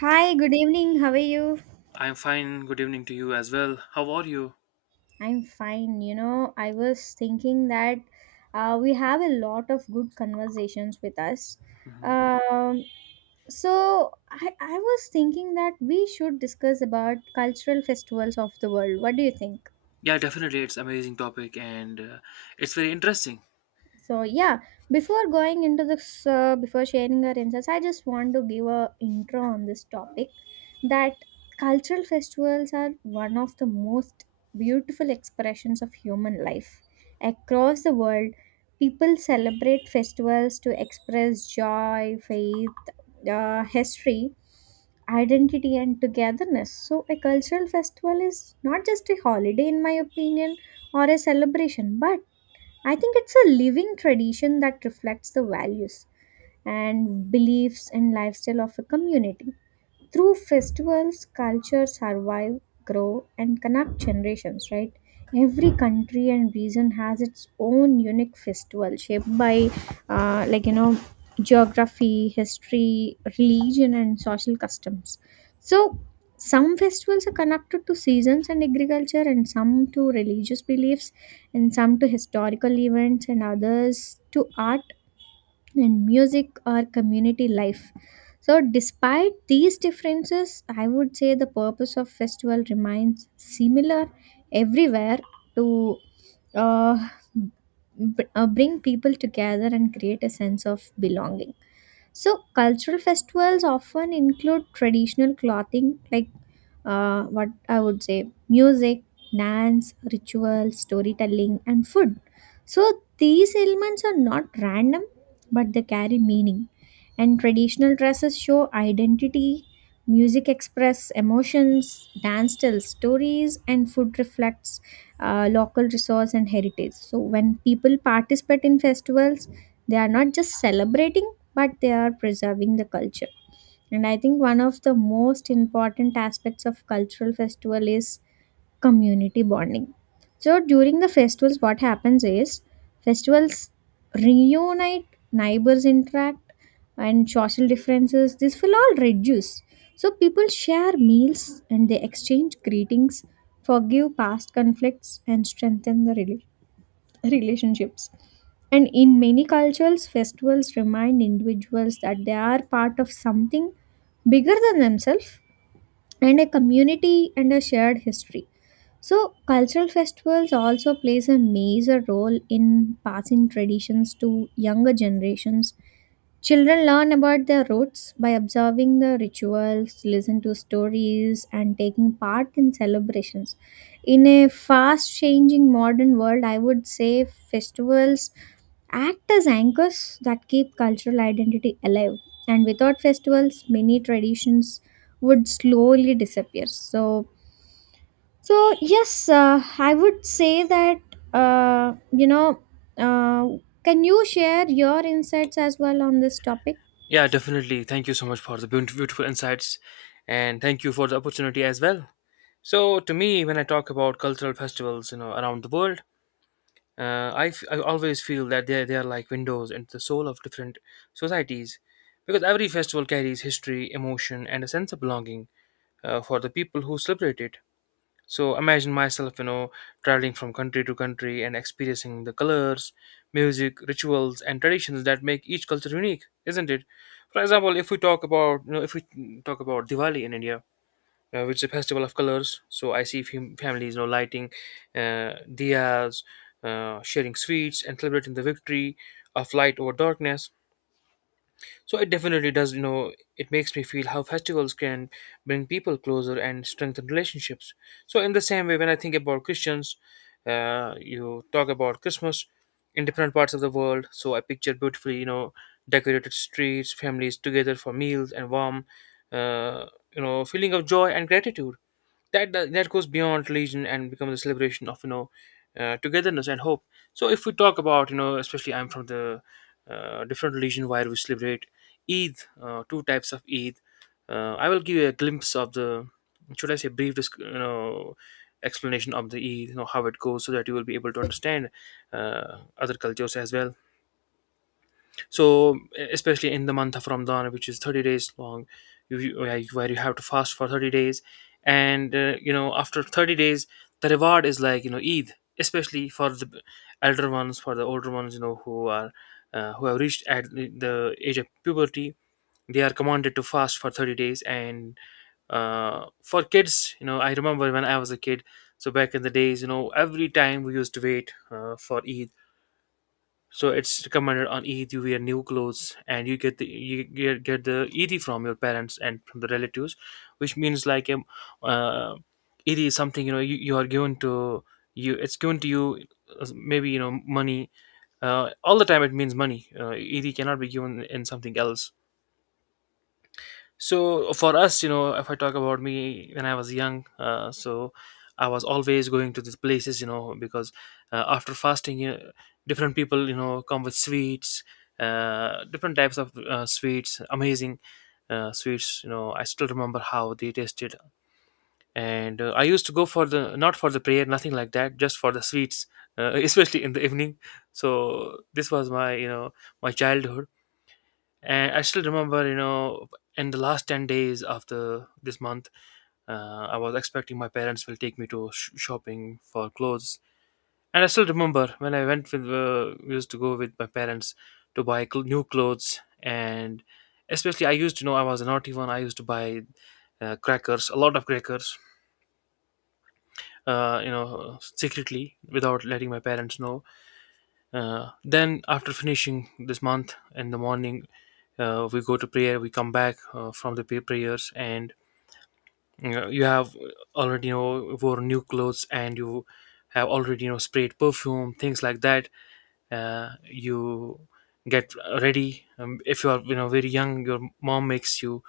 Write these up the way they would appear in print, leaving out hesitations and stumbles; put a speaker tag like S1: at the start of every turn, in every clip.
S1: Hi, good evening. How are you?
S2: I'm fine. Good evening to you as well. How are you?
S1: I'm fine. You know, I was thinking that we have a lot of good conversations with us.
S2: Hmm.
S1: Um, so I was thinking that we should discuss about cultural festivals of the world. What do you think?
S2: Yeah, definitely. It's amazing topic and it's very interesting.
S1: So yeah, before going into this, before sharing our insights, I just want to give a intro on this topic. That cultural festivals are one of the most beautiful expressions of human life. Across the world, people celebrate festivals to express joy, faith, history, identity, and togetherness. So a cultural festival is not just a holiday, in my opinion, or a celebration, but I think it's a living tradition that reflects the values and beliefs and lifestyle of a community. Through festivals, cultures survive, grow, and connect generations, right? Every country and region has its own unique festival shaped by, uh, like, you know, geography, history, religion, and social customs. So, some festivals are connected to seasons and agriculture, and some to religious beliefs, and some to historical events, and others to art and music or community life. So, despite these differences, I would say the purpose of festival remains similar everywhere to uh, bring people together and create a sense of belonging. So, cultural festivals often include traditional clothing, like what I would say music, dance, rituals, storytelling, and food. So, these elements are not random but they carry meaning. And traditional dresses show identity, music express emotions, dance tells stories, and food reflects local resource and heritage. So, when people participate in festivals, they are not just celebrating but they are preserving the culture. And I think one of the most important aspects of cultural festival is community bonding. So during the festivals, what happens is festivals reunite, neighbors interact, and social differences. This will all reduce. So people share meals and they exchange greetings, forgive past conflicts, and strengthen the relationships. And in many cultures, festivals remind individuals that they are part of something bigger than themselves and a community and a shared history. So, cultural festivals also plays a major role in passing traditions to younger generations. Children learn about their roots by observing the rituals, listen to stories, and taking part in celebrations. In a fast changing modern world, I would say festivals act as anchors that keep cultural identity alive. And without festivals, many traditions would slowly disappear. So, so yes, I would say that uh, you know. Uh, can you share your insights as well on this topic?
S2: Yeah, definitely. Thank you so much for the beautiful insights, and thank you for the opportunity as well. So, to me, when I talk about cultural festivals, you know, around the world, I always feel that they are like windows into the soul of different societies, because every festival carries history, emotion, and a sense of belonging for the people who celebrate it. So imagine myself, you know, traveling from country to country and experiencing the colors, music, rituals, and traditions that make each culture unique, isn't it? For example, if we talk about, you know, if we talk about Diwali in India, which is a festival of colors. So I see families, you know, lighting uh, diyas, sharing sweets, and celebrating the victory of light over darkness. So it definitely does, you know, it makes me feel how festivals can bring people closer and strengthen relationships. So, in the same way, when I think about Christians, you talk about Christmas in different parts of the world. So I picture beautifully, you know, decorated streets, families together for meals and warm, uh, you know, feeling of joy and gratitude that goes beyond religion and becomes a celebration of, you know, togetherness and hope. So if we talk about, you know, especially, I'm from the different religion where we celebrate Eid, two types of Eid. I will give you a glimpse of the, should I say, you know, explanation of the Eid, you know, how it goes, so that you will be able to understand other cultures as well. So, e, especially in the month of Ramadan, which is 30 days long, where you have to fast for 30 days, and you know, after 30 days, the reward is like, you know, Eid, especially for the elder ones, for the older ones, you know, who are who have reached at the age of puberty. They are commanded to fast for 30 days, and for kids, you know, I remember when I was a kid. So back in the days, you know, every time we used to wait for Eid. So it's recommended on Eid you wear new clothes, and you get the get the Eid from your parents and from the relatives, which means like uh, Eid is something, you know, you are given to, you, it's given to you, maybe, you know, money. All the time it means money. Eid cannot be given in something else. So for us, you know, if I talk about me when I was young, so I was always going to these places, you know, because after fasting, you know, different people, you know, come with sweets, different types of sweets, amazing sweets. You know, I still remember how they tasted, and I used to go for the, not for the prayer, nothing like that, just for the sweets, especially in the evening. So this was my, you know, my childhood. And I still remember, you know, in the last 10 days of the this month, I was expecting my parents will take me to shopping for clothes. And I still remember when I went with, used to go with my parents to buy new clothes, and especially, I used to know I was a naughty one. I used to buy crackers, a lot of crackers, you know, secretly without letting my parents know. Then after finishing this month, in the morning, we go to prayer. We come back from the prayers, and you have already, you know, wore new clothes, and you have already, you know, sprayed perfume, things like that. You get ready. If you are, you know, very young, your mom makes you,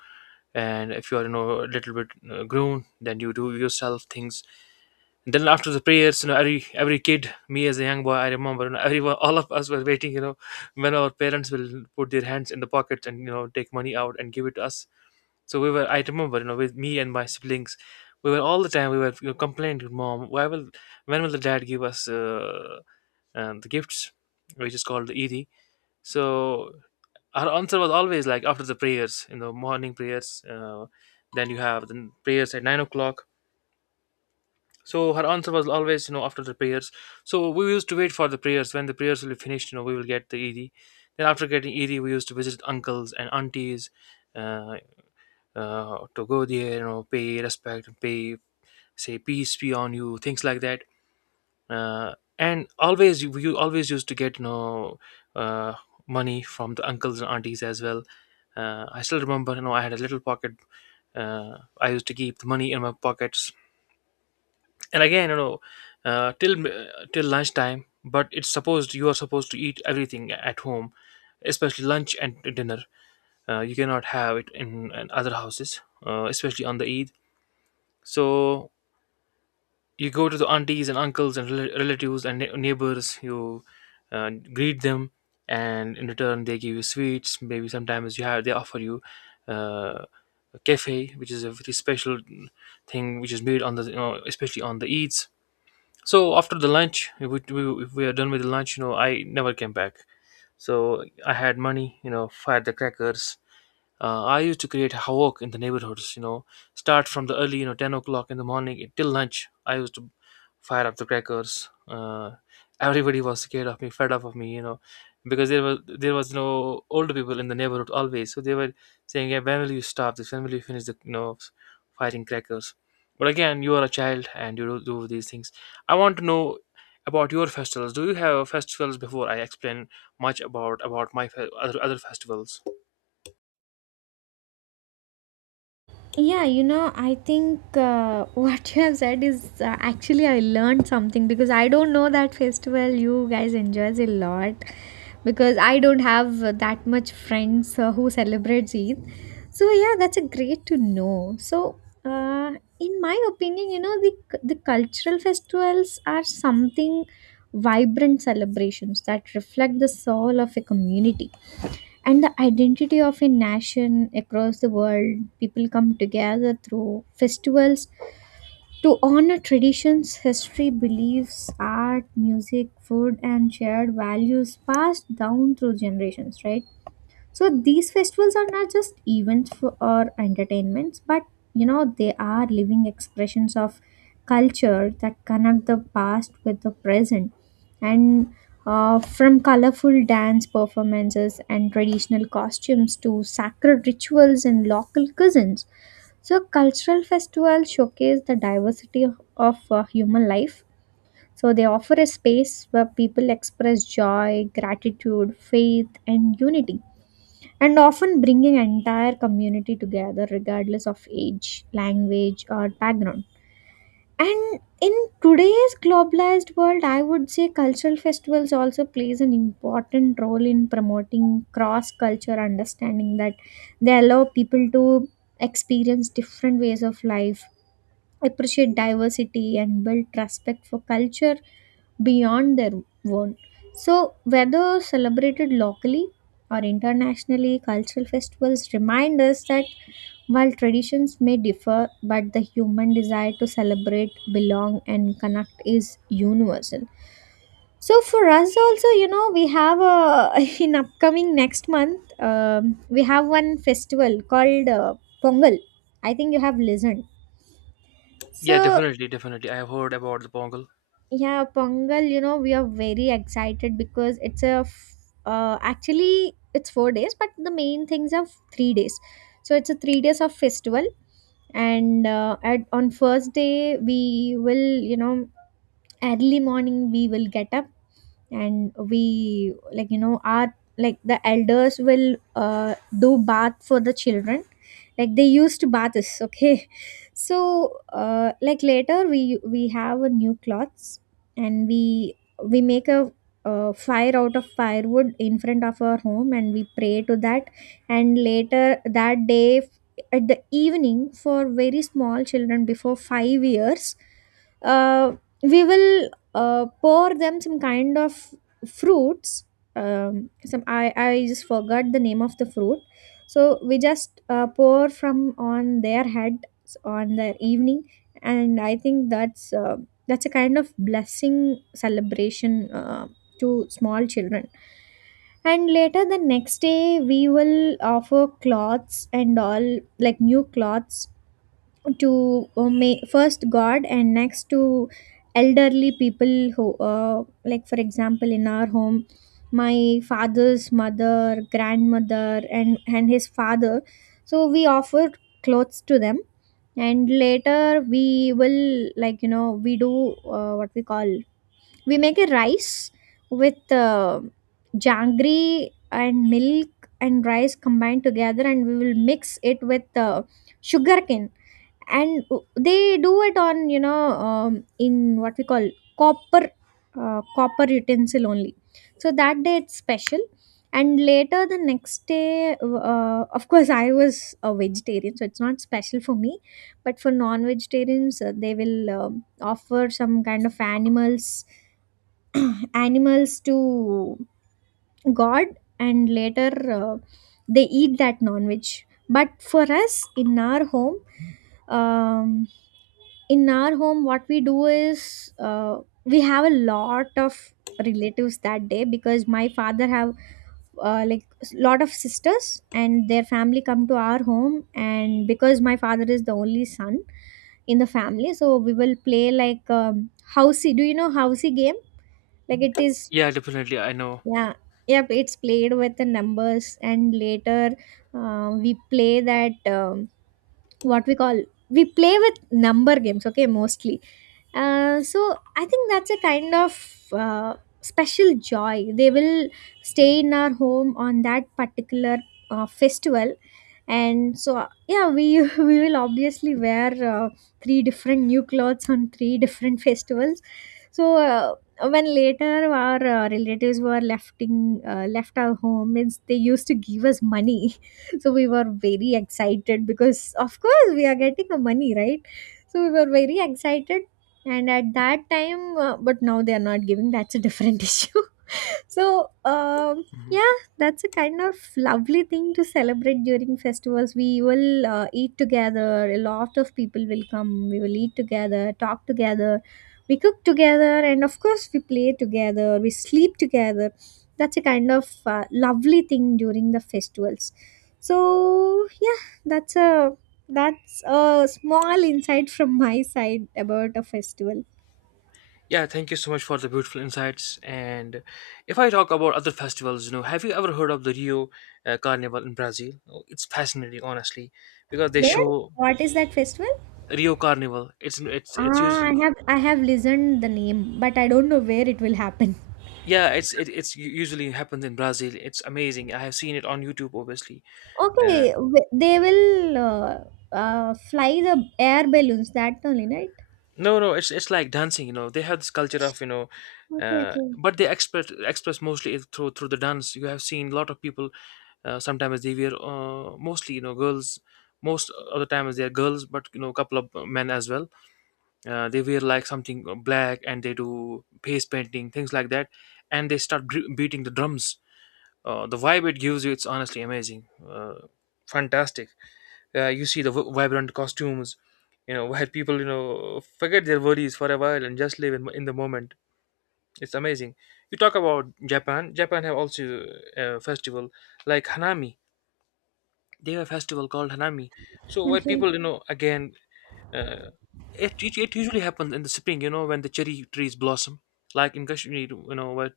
S2: and if you are, you know, a little bit grown, then you do yourself things. Then after the prayers, you know, every kid, me as a young boy, I remember, you know, everyone, all of us were waiting, you know, when our parents will put their hands in the pockets and, you know, take money out and give it to us. So we were, I remember, you know, with me and my siblings, we were all the time, we were, you know, complaining to mom, why will, when will the dad give us the gifts, which is called the Eid. So our answer was always like, after the prayers, you know, morning prayers. Then you have the prayers at 9 o'clock, so her answer was always, you know, after the prayers. So we used to wait for the prayers. When the prayers will be finished, you know, we will get the ED. Then after getting ED, we used to visit uncles and aunties, uh, to go there, you know, pay respect, pay, say peace be on you, things like that. And always, you always used to get, you know, uh, money from the uncles and aunties as well. I still remember, you know, I had a little pocket. I used to keep the money in my pockets, and again, you know, till lunchtime, but it's supposed, you are supposed to eat everything at home, especially lunch and dinner. You cannot have it in other houses, especially on the Eid. So you go to the aunties and uncles and relatives and neighbors. You greet them, and in return they give you sweets. Maybe sometimes you have, they offer you uh, a cafe, which is a very special thing, which is made on the, you know, especially on the Eids. So after the lunch, if if we are done with the lunch, you know, I never came back. So I had money, you know, I had the crackers. I used to create havoc in the neighborhoods. You know, start from the early, you know, 10 o'clock in the morning till lunch. I used to fire up the crackers. Everybody was scared of me, fed up of me. You know, because there was no older people in the neighborhood always, so they were saying, "Yeah, when will you stop this? When will you finish the, you know, firing crackers?" But again, you are a child, and you do do these things. I want to know about your festivals. Do you have festivals before I explain much about my other festivals?
S1: Yeah, you know, I think what you have said is actually I learned something because I don't know that festival you guys enjoys a lot because I don't have that much friends who celebrates Eid. So yeah, that's a great to know. So uh, in my opinion, you know, the cultural festivals are something vibrant celebrations that reflect the soul of a community and the identity of a nation across the world. People come together through festivals to honor traditions, history, beliefs, art, music, food, and shared values passed down through generations, right? So these festivals are not just events for, or entertainments, but you know they are living expressions of culture that connect the past with the present, and from colorful dance performances and traditional costumes to sacred rituals and local cuisines. So cultural festivals showcase the diversity of human life. So they offer a space where people express joy, gratitude, faith, and unity and often bringing entire community together regardless of age, language, or background. And in today's globalized world, I would say cultural festivals also plays an important role in promoting cross-culture understanding that they allow people to experience different ways of life appreciate diversity and build respect for culture beyond their own. So, whether celebrated locally or internationally, cultural festivals remind us that while traditions may differ, but the human desire to celebrate, belong, and connect is universal. So for us also, you know, we have a in upcoming next month, we have one festival called Pongal. I think you have listened.
S2: Yeah,
S1: So
S2: definitely, definitely. I have heard about the Pongal.
S1: yeah, Pongal, you know, we are very excited because it's a, actually, it's 4 days, but the main things are 3 days. So it's a 3 days of festival. And at, on first day, we will, you know, early morning, we will get up and we like you know our like the elders will do bath for the children like they used baths, okay. So like later we have a new cloths, and we make a fire out of firewood in front of our home and we pray to that, and later that day at the evening for very small children before 5 years, uh, we will pour them some kind of fruits. um, some I just forgot the name of the fruit. So we just pour from on their head on their evening, and I think that's a kind of blessing celebration uh, to small children. And later the next day we will offer cloths and all, like new cloths, to first god, and next to elderly people who like for example in our home, my father's mother, grandmother and his father. So we offer clothes to them, and later we will like you know we do, what we call, we make a rice with janggery and milk and rice combined together, and we will mix it with sugarcane, and they do it on you know, in what we call copper, copper utensil only. So that day it's special. And later the next day of course I was a vegetarian so it's not special for me, but for non-vegetarians they will offer some kind of animals animals to god, and later uh, they eat that non-veg. But for us in our home, um, what we do is we have a lot of relatives that day because my father have lot of sisters, and their family come to our home, and because my father is the only son in the family. So we will play like, housey, do you know housey game, like it is.
S2: Yeah, definitely, I know.
S1: Yeah, yep, it's played with the numbers. And later we play that, what we call, we play with number games, okay, mostly. So I think that's a kind of special joy. They will stay in our home on that particular festival, and so yeah, we we will obviously wear three different new clothes on three different festivals. So when later our relatives were left our home, means they used to give us money. So we were very excited because of course we are getting the money, right? So we were very excited, and at that time but now they are not giving, that's a different issue. So
S2: Mhm.
S1: yeah, that's a kind of lovely thing to celebrate during festivals. We will eat together, a lot of people will come, we will eat together, talk together, we cook together, and of course we play together, we sleep together. That's a kind of lovely thing during the festivals. So yeah, that's a small insight from my side about a festival.
S2: Yeah, thank you so much for the beautiful insights. And if I talk about other festivals, you know, have you ever heard of the Rio Carnival in Brazil? Oh, it's fascinating, honestly, because they
S1: Where?
S2: show,
S1: What is that festival?
S2: Rio Carnival. It's
S1: Ah,
S2: usually,
S1: I have listened the name, but I don't know where it will happen.
S2: yeah, it's it's usually happens in Brazil. It's amazing. I have seen it on YouTube, obviously. Uh,
S1: Okay, w- they will uh, fly the air balloons. That only, right?
S2: No, no, it's like dancing. You know, they have this culture of, you know,
S1: Okay, okay,
S2: but they express mostly it through the dance. You have seen a lot of people. Sometimes they wear, mostly, you know, girls. Most of the times they are girls, but, you know, a couple of men as well. They wear like something black, and they do face painting, things like that, and they start beating the drums. The vibe it gives you, it's honestly amazing, fantastic. You see the vibrant costumes, you know, where people, you know, forget their worries for a while and just live in the moment. It's amazing. You talk about Japan have also a festival like Hanami. They have a festival called Hanami. So where
S1: okay.
S2: people, you know, again, uh, it usually happens in the spring, you know, when the cherry trees blossom, like in Kashmir, you know, where,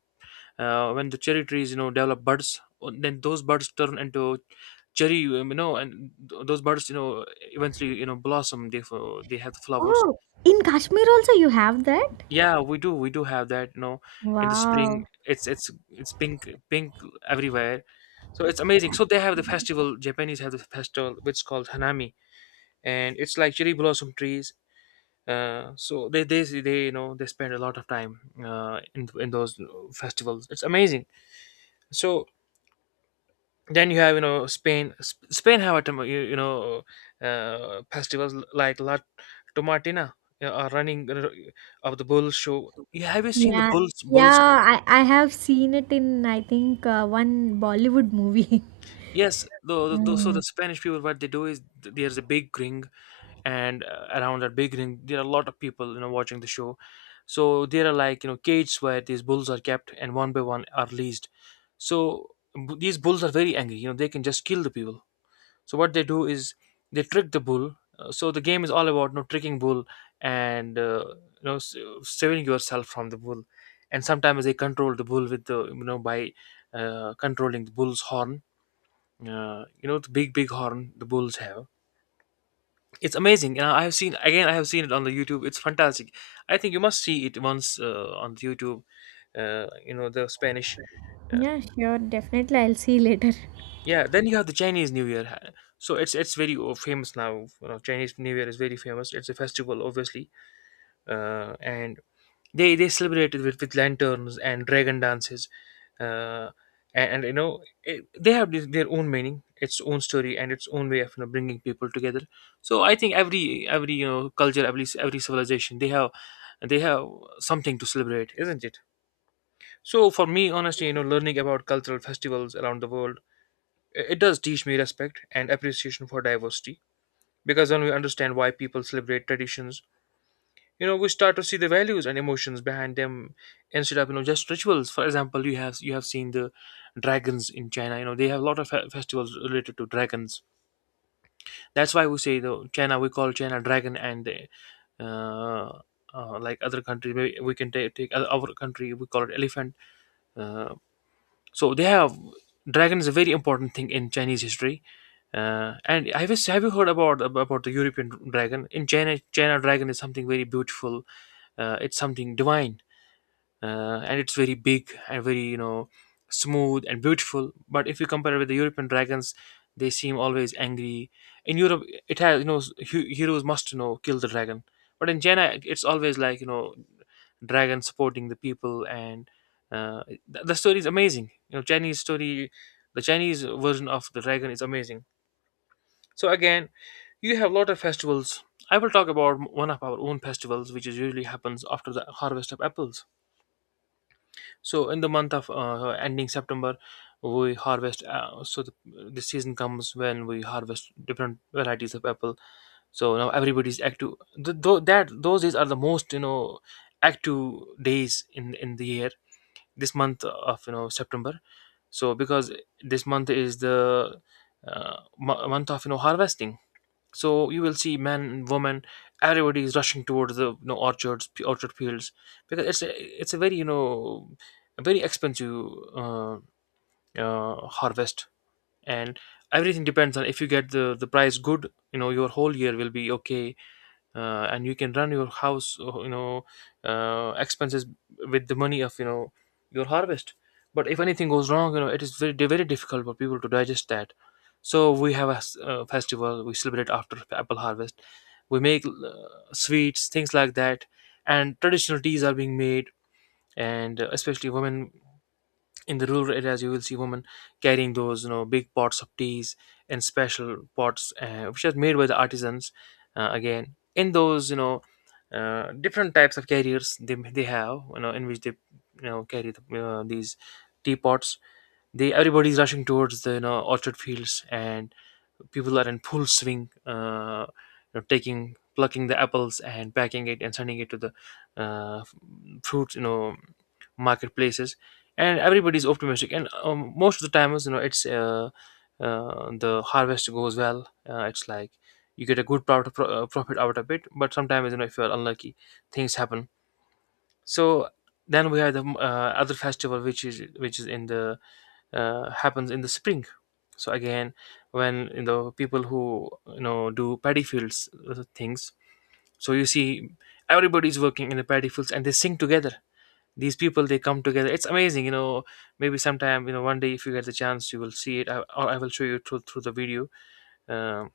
S2: when the cherry trees, you know, develop buds, then those buds turn into cherry, you know, and those buds, you know, eventually, you know, blossom, they they have the flowers.
S1: Oh, in Kashmir also you have that?
S2: Yeah, we do have that, you know, in the
S1: Wow.
S2: spring. It's pink pink everywhere. So it's amazing. So they have the festival. Japanese have the festival which is called Hanami, and it's like cherry blossom trees. So they, you know, they spend a lot of time in those festivals. It's amazing. So then you have spain spain have festivals like la tomatina, you know, are running r- of the bull show. You seen the
S1: Yeah.
S2: bulls?
S1: Yeah, I have seen it in I think one Bollywood movie.
S2: Yes, so
S1: Mm.
S2: the spanish people, what they do is there's a big ring, and around that big ring there are a lot of people watching the show. So there are, cages where these bulls are kept and one by one are released. So these bulls are very angry. They can just kill the people. So what they do is they trick the bull. So the game is all about, tricking bull. And you know s- saving yourself from the bull. And sometimes they control the bull with the you know by controlling the bull's horn. You know the big horn the bulls have. It's amazing. I have seen again. I have seen it on the YouTube. It's fantastic. I think you must see it once on YouTube. You know the Spanish. uh,
S1: Yeah, sure, definitely I'll see you later.
S2: Yeah, then you have the Chinese New Year. So it's very famous now. You know, Chinese New Year is very famous. It's a festival, obviously, and they celebrate it with lanterns and dragon dances, uh, and they have this, their own meaning, its own story, and its own way of bringing people together. So I think every culture, every civilization, they have they have something to celebrate, isn't it? So for me, honestly, you know, learning about cultural festivals around the world, it does teach me respect and appreciation for diversity, because when we understand why people celebrate traditions, you know, we start to see the values and emotions behind them instead of just rituals. For example, you have seen the dragons in China. You know, they have a lot of festivals related to dragons. That's why we say the China, we call China dragon and the. Uh, like other country, maybe we can take other, our country. We call it elephant. Uh, So they have dragon is a very important thing in Chinese history. And have you heard about the European dragon in China? China dragon is something very beautiful. It's something divine, and it's very big and very, smooth and beautiful. But if you compare it with the european dragons, they seem always angry. In europe, it has, heroes must, kill the dragon. But in jaina, it's always like, dragon supporting the people. And the story is amazing. Chinese story, the chinese version of the dragon is amazing. So again, you have a lot of festivals. I will talk about one of our own festivals, which is usually happens after the harvest of apples. So in the month of ending September, we harvest. So the season comes when we harvest different varieties of apple. So now everybody's active. Th- tho- that those days are the most, active days in the year. This month of, September. So because this month is the month of harvesting, so you will see men and women, everybody is rushing towards the, orchards, orchard fields, because it's a very you know a very expensive uh, harvest, and everything depends on if you get the price good. Your whole year will be okay, and you can run your house expenses with the money of your harvest. But if anything goes wrong, you know, it is very difficult for people to digest that. So we have a festival we celebrate after apple harvest. We make sweets, things like that, and traditional teas are being made. And especially women in the rural areas, you will see women carrying those, big pots of teas, and special pots which are made by the artisans. Again, in those, different types of carriers, they have, in which they, carry these teapots. They, everybody's rushing towards the, orchard fields, and people are in full swing, taking plucking the apples and packing it and sending it to the uh, f- fruit, marketplaces, and everybody's optimistic. And most of the times, you know, it's the harvest goes well. It's like you get a good profit, profit out of it. But sometimes, you know, if you're unlucky, things happen. So then we have the other festival, which is in the happens in the spring. So again, when, people who, do paddy fields, things, so you see everybody's working in the paddy fields, and they sing together. These people, they come together, it's amazing. Maybe sometime, you know, one day, if you get the chance, you will see it. Or I will show you through the video. uh,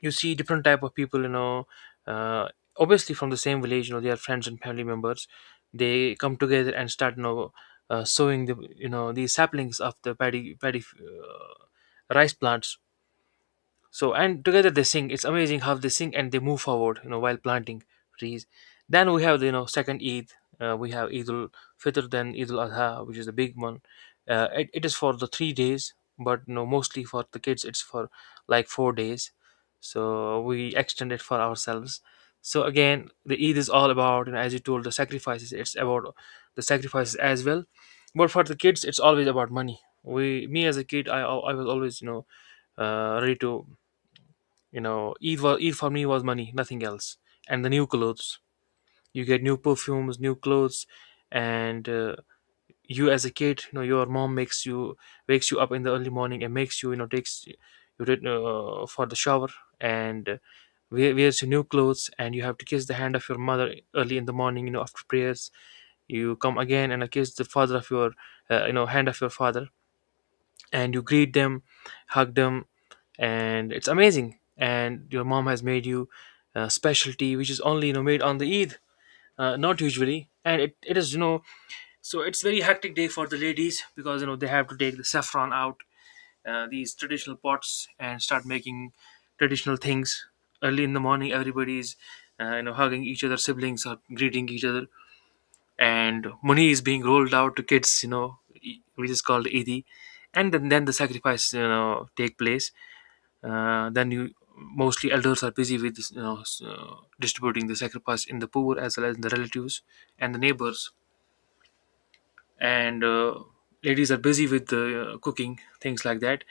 S2: you see different type of people, uh, obviously from the same village. They are friends and family members. They come together and start, sowing the you know the saplings of the paddy paddy rice plants. So and together they sing. It's amazing how they sing and they move forward, you know, while planting trees. Then we have the, second Eid. We have Eid al Fitr, then Eid al Adha, which is the big one. It is for the 3 days, but you know, mostly for the kids, it's for like 4 days. So we extend it for ourselves. So again, the Eid is all about, you know, as you told, the sacrifices. It's about the sacrifices as well. But for the kids, it's always about money. Me as a kid, I was always, you know, ready to, you know, Eid, wa Eid for me was money, nothing else. And the new clothes. You get new perfumes, new clothes, and you as a kid, you know, your mom makes you wakes you up in the early morning and makes you, you know, takes you for the shower, and wears your new clothes, and you have to kiss the hand of your mother early in the morning, you know, after prayers. You come again and kiss the father of your you know hand of your father, and you greet them, hug them. And it's amazing. And your mom has made you a specialty, which is only, you know, made on the Eid, not usually. And it is you know so it's very hectic day for the ladies, because you know they have to take the saffron out, these traditional pots, and start making traditional things early in the morning. Everybody's, hugging each other, siblings are greeting each other, and money is being rolled out to kids. You know, which is called Eid. And then, the sacrifice, you know, take place. Then, you, mostly elders are busy with, distributing the sacrifice in the poor as well as the relatives and the neighbors. And ladies are busy with the cooking, things like that.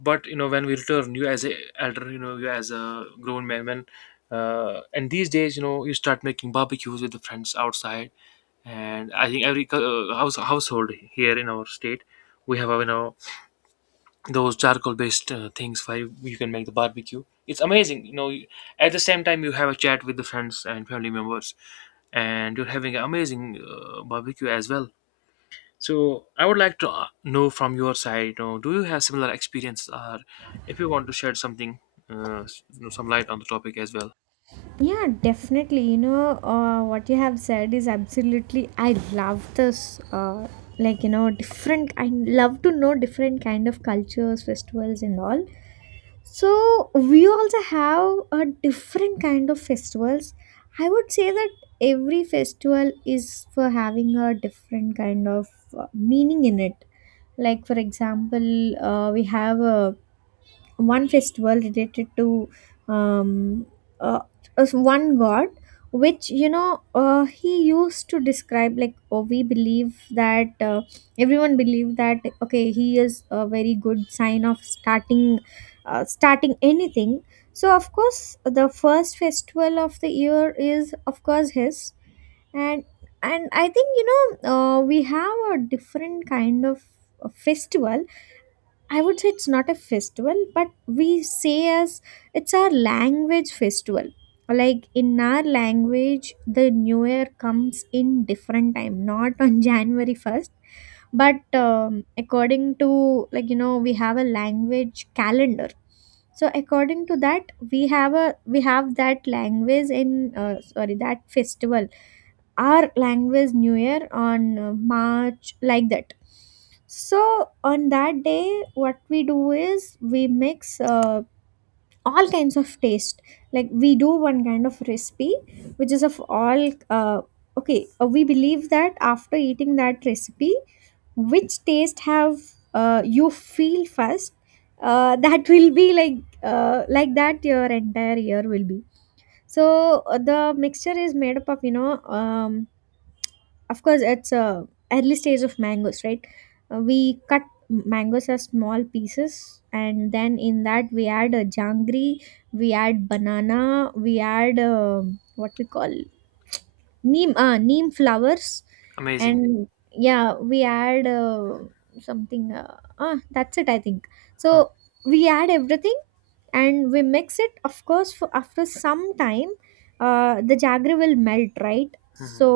S2: But you know, when we return, you as a elder, you know, you as a grown man, when and these days, you know, you start making barbecues with the friends outside. And I think every household here in our state, we have a, you know, those charcoal based things for you. You can make the barbecue, it's amazing. At the same time you have a chat with the friends and family members, and you're having an amazing barbecue as well. So I would like to know from your side, you know, do you have similar experience? Or if you want to shed something, you know, some light on the topic as well.
S1: Yeah, definitely. You know, what you have said is absolutely. I love this. Like you know, different. I love to know different kind of cultures, festivals, and all. So we also have a different kind of festivals. I would say that every festival is for having a different kind of meaning in it. Like for example, we have a one festival related to um, uh, as one god, which you know he used to describe like oh we believe that everyone believe that okay he is a very good sign of starting starting anything. So of course the first festival of the year is of course his. and and I think you know we have a different kind of festival, I would say it's not a festival, but we say as it's our language festival. Like in our language, the new year comes in different time, not on January 1st. But according to, like, you know, we have a language calendar. So according to that, we have that language in, sorry, that festival, our language new year on March, like that. So on that day, what we do is we mix all kinds of taste, like we do one kind of recipe which is of all, okay, we believe that after eating that recipe, which taste have, you feel first, that will be like, like that your entire year will be. So the mixture is made up of, um, of course it's a early stage of mangoes, right. We cut mangoes as small pieces, and then in that we add a jangri, we add banana, we add what we call neem flowers.
S2: Amazing.
S1: And yeah, we add something. That's it, I think. So
S2: Hmm,
S1: we add everything and we mix it, of course, for after some time. The jaggery will melt, right,
S2: hmm,
S1: so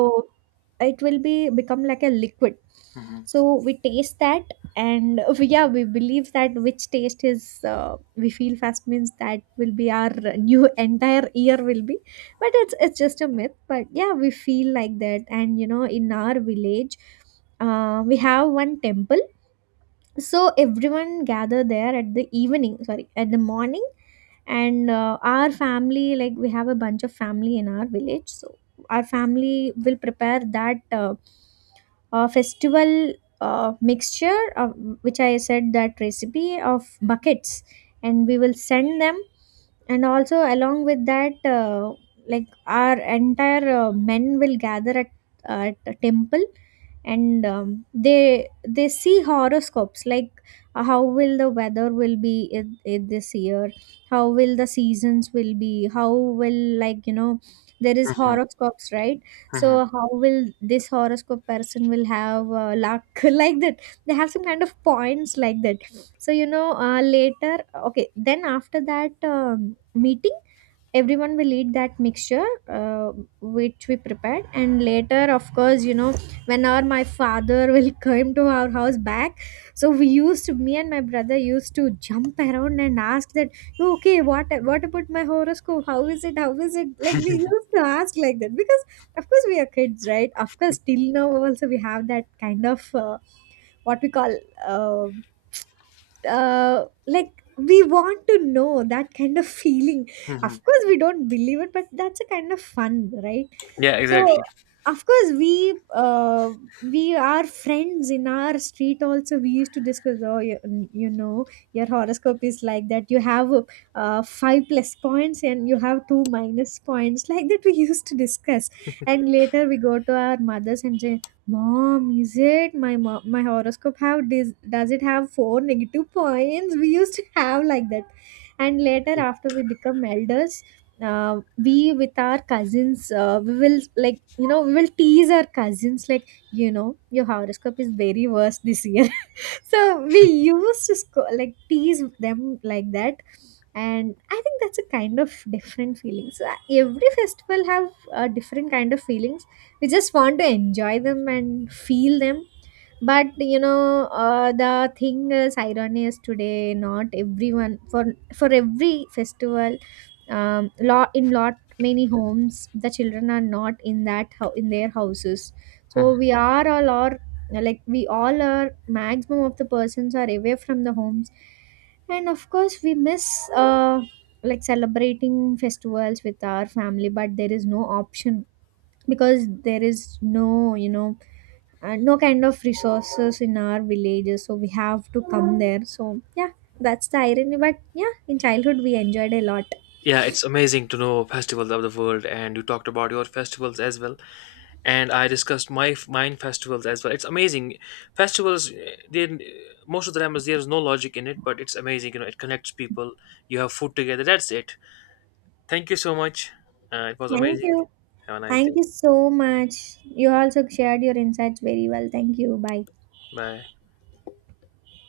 S1: it will be become like a liquid.
S2: hmm,
S1: So we taste that, and yeah, we believe that which taste is, we feel fast means that will be our new entire year will be. But it's just a myth. But yeah, we feel like that. And in our village, we have one temple. So everyone gather there at the evening, sorry, at the morning. And our family, like we have a bunch of family in our village, so our family will prepare that festival mixture of, which I said, that recipe of buckets, and we will send them. And also, along with that, like our entire men will gather at a temple. And they see horoscopes, like, how will the weather will be in this year, how will the seasons will be, how will, like, you know, there is
S2: hmm, hmm, hmm.
S1: horoscopes, right.
S2: Hmm,
S1: So how will this horoscope person will have luck, like that. They have some kind of points, like that. So, you know, later, okay, then after that meeting, everyone will eat that mixture, which we prepared. And later, of course, you know, whenever my father will come to our house back, so we used to, me and my brother used to jump around and ask that, "Oh, okay, what about my horoscope, how is it, how is it?" Like, we used to ask like that, because of course we are kids, right. Of course till now also we have that kind of what we call, uh, like, we want to know that kind of feeling.
S2: hmm, hmm.
S1: Of course, we don't believe it, but that's a kind of fun, right?
S2: Yeah,
S1: So,
S2: exactly.
S1: of course, we are friends in our street. Also, we used to discuss. Oh, you, you know, your horoscope is like that. You have five plus points, and you have two minus points. Like that, we used to discuss. And later, we go to our mothers and say, "Mom, is it my mom, my horoscope have, does it have four negative points?" We used to have like that. And later, after we become elders, we with our cousins, we will, like, you know, we will tease our cousins, like, you know, your horoscope is very worse this year. So we used to like tease them like that. And I think that's a kind of different feeling. So every festival have a different kind of feelings. We just want to enjoy them and feel them. But you know, the thing is, irony is today not everyone, for every festival. Lot in lot many homes, the children are not in that in their houses.
S2: Hmm.
S1: So we are all are, like, we all are maximum of the persons are away from the homes, and of course we miss uh like celebrating festivals with our family. But there is no option, because there is no, and no kind of resources in our villages, so we have to come there. So yeah, that's the irony. But yeah, in childhood we enjoyed a lot.
S2: Yeah, it's amazing to know festivals of the world, and you talked about your festivals as well, and I discussed my mine festivals as well. It's amazing. Festivals, eh, they, most of the time there is no logic in it, but it's amazing. You know, it connects people. You have food together. That's it. Thank you so much. It was
S1: Thank
S2: amazing.
S1: you.
S2: Have a nice day.
S1: Thank you so much. You also shared your insights very well. Thank you. Bye.
S2: Bye.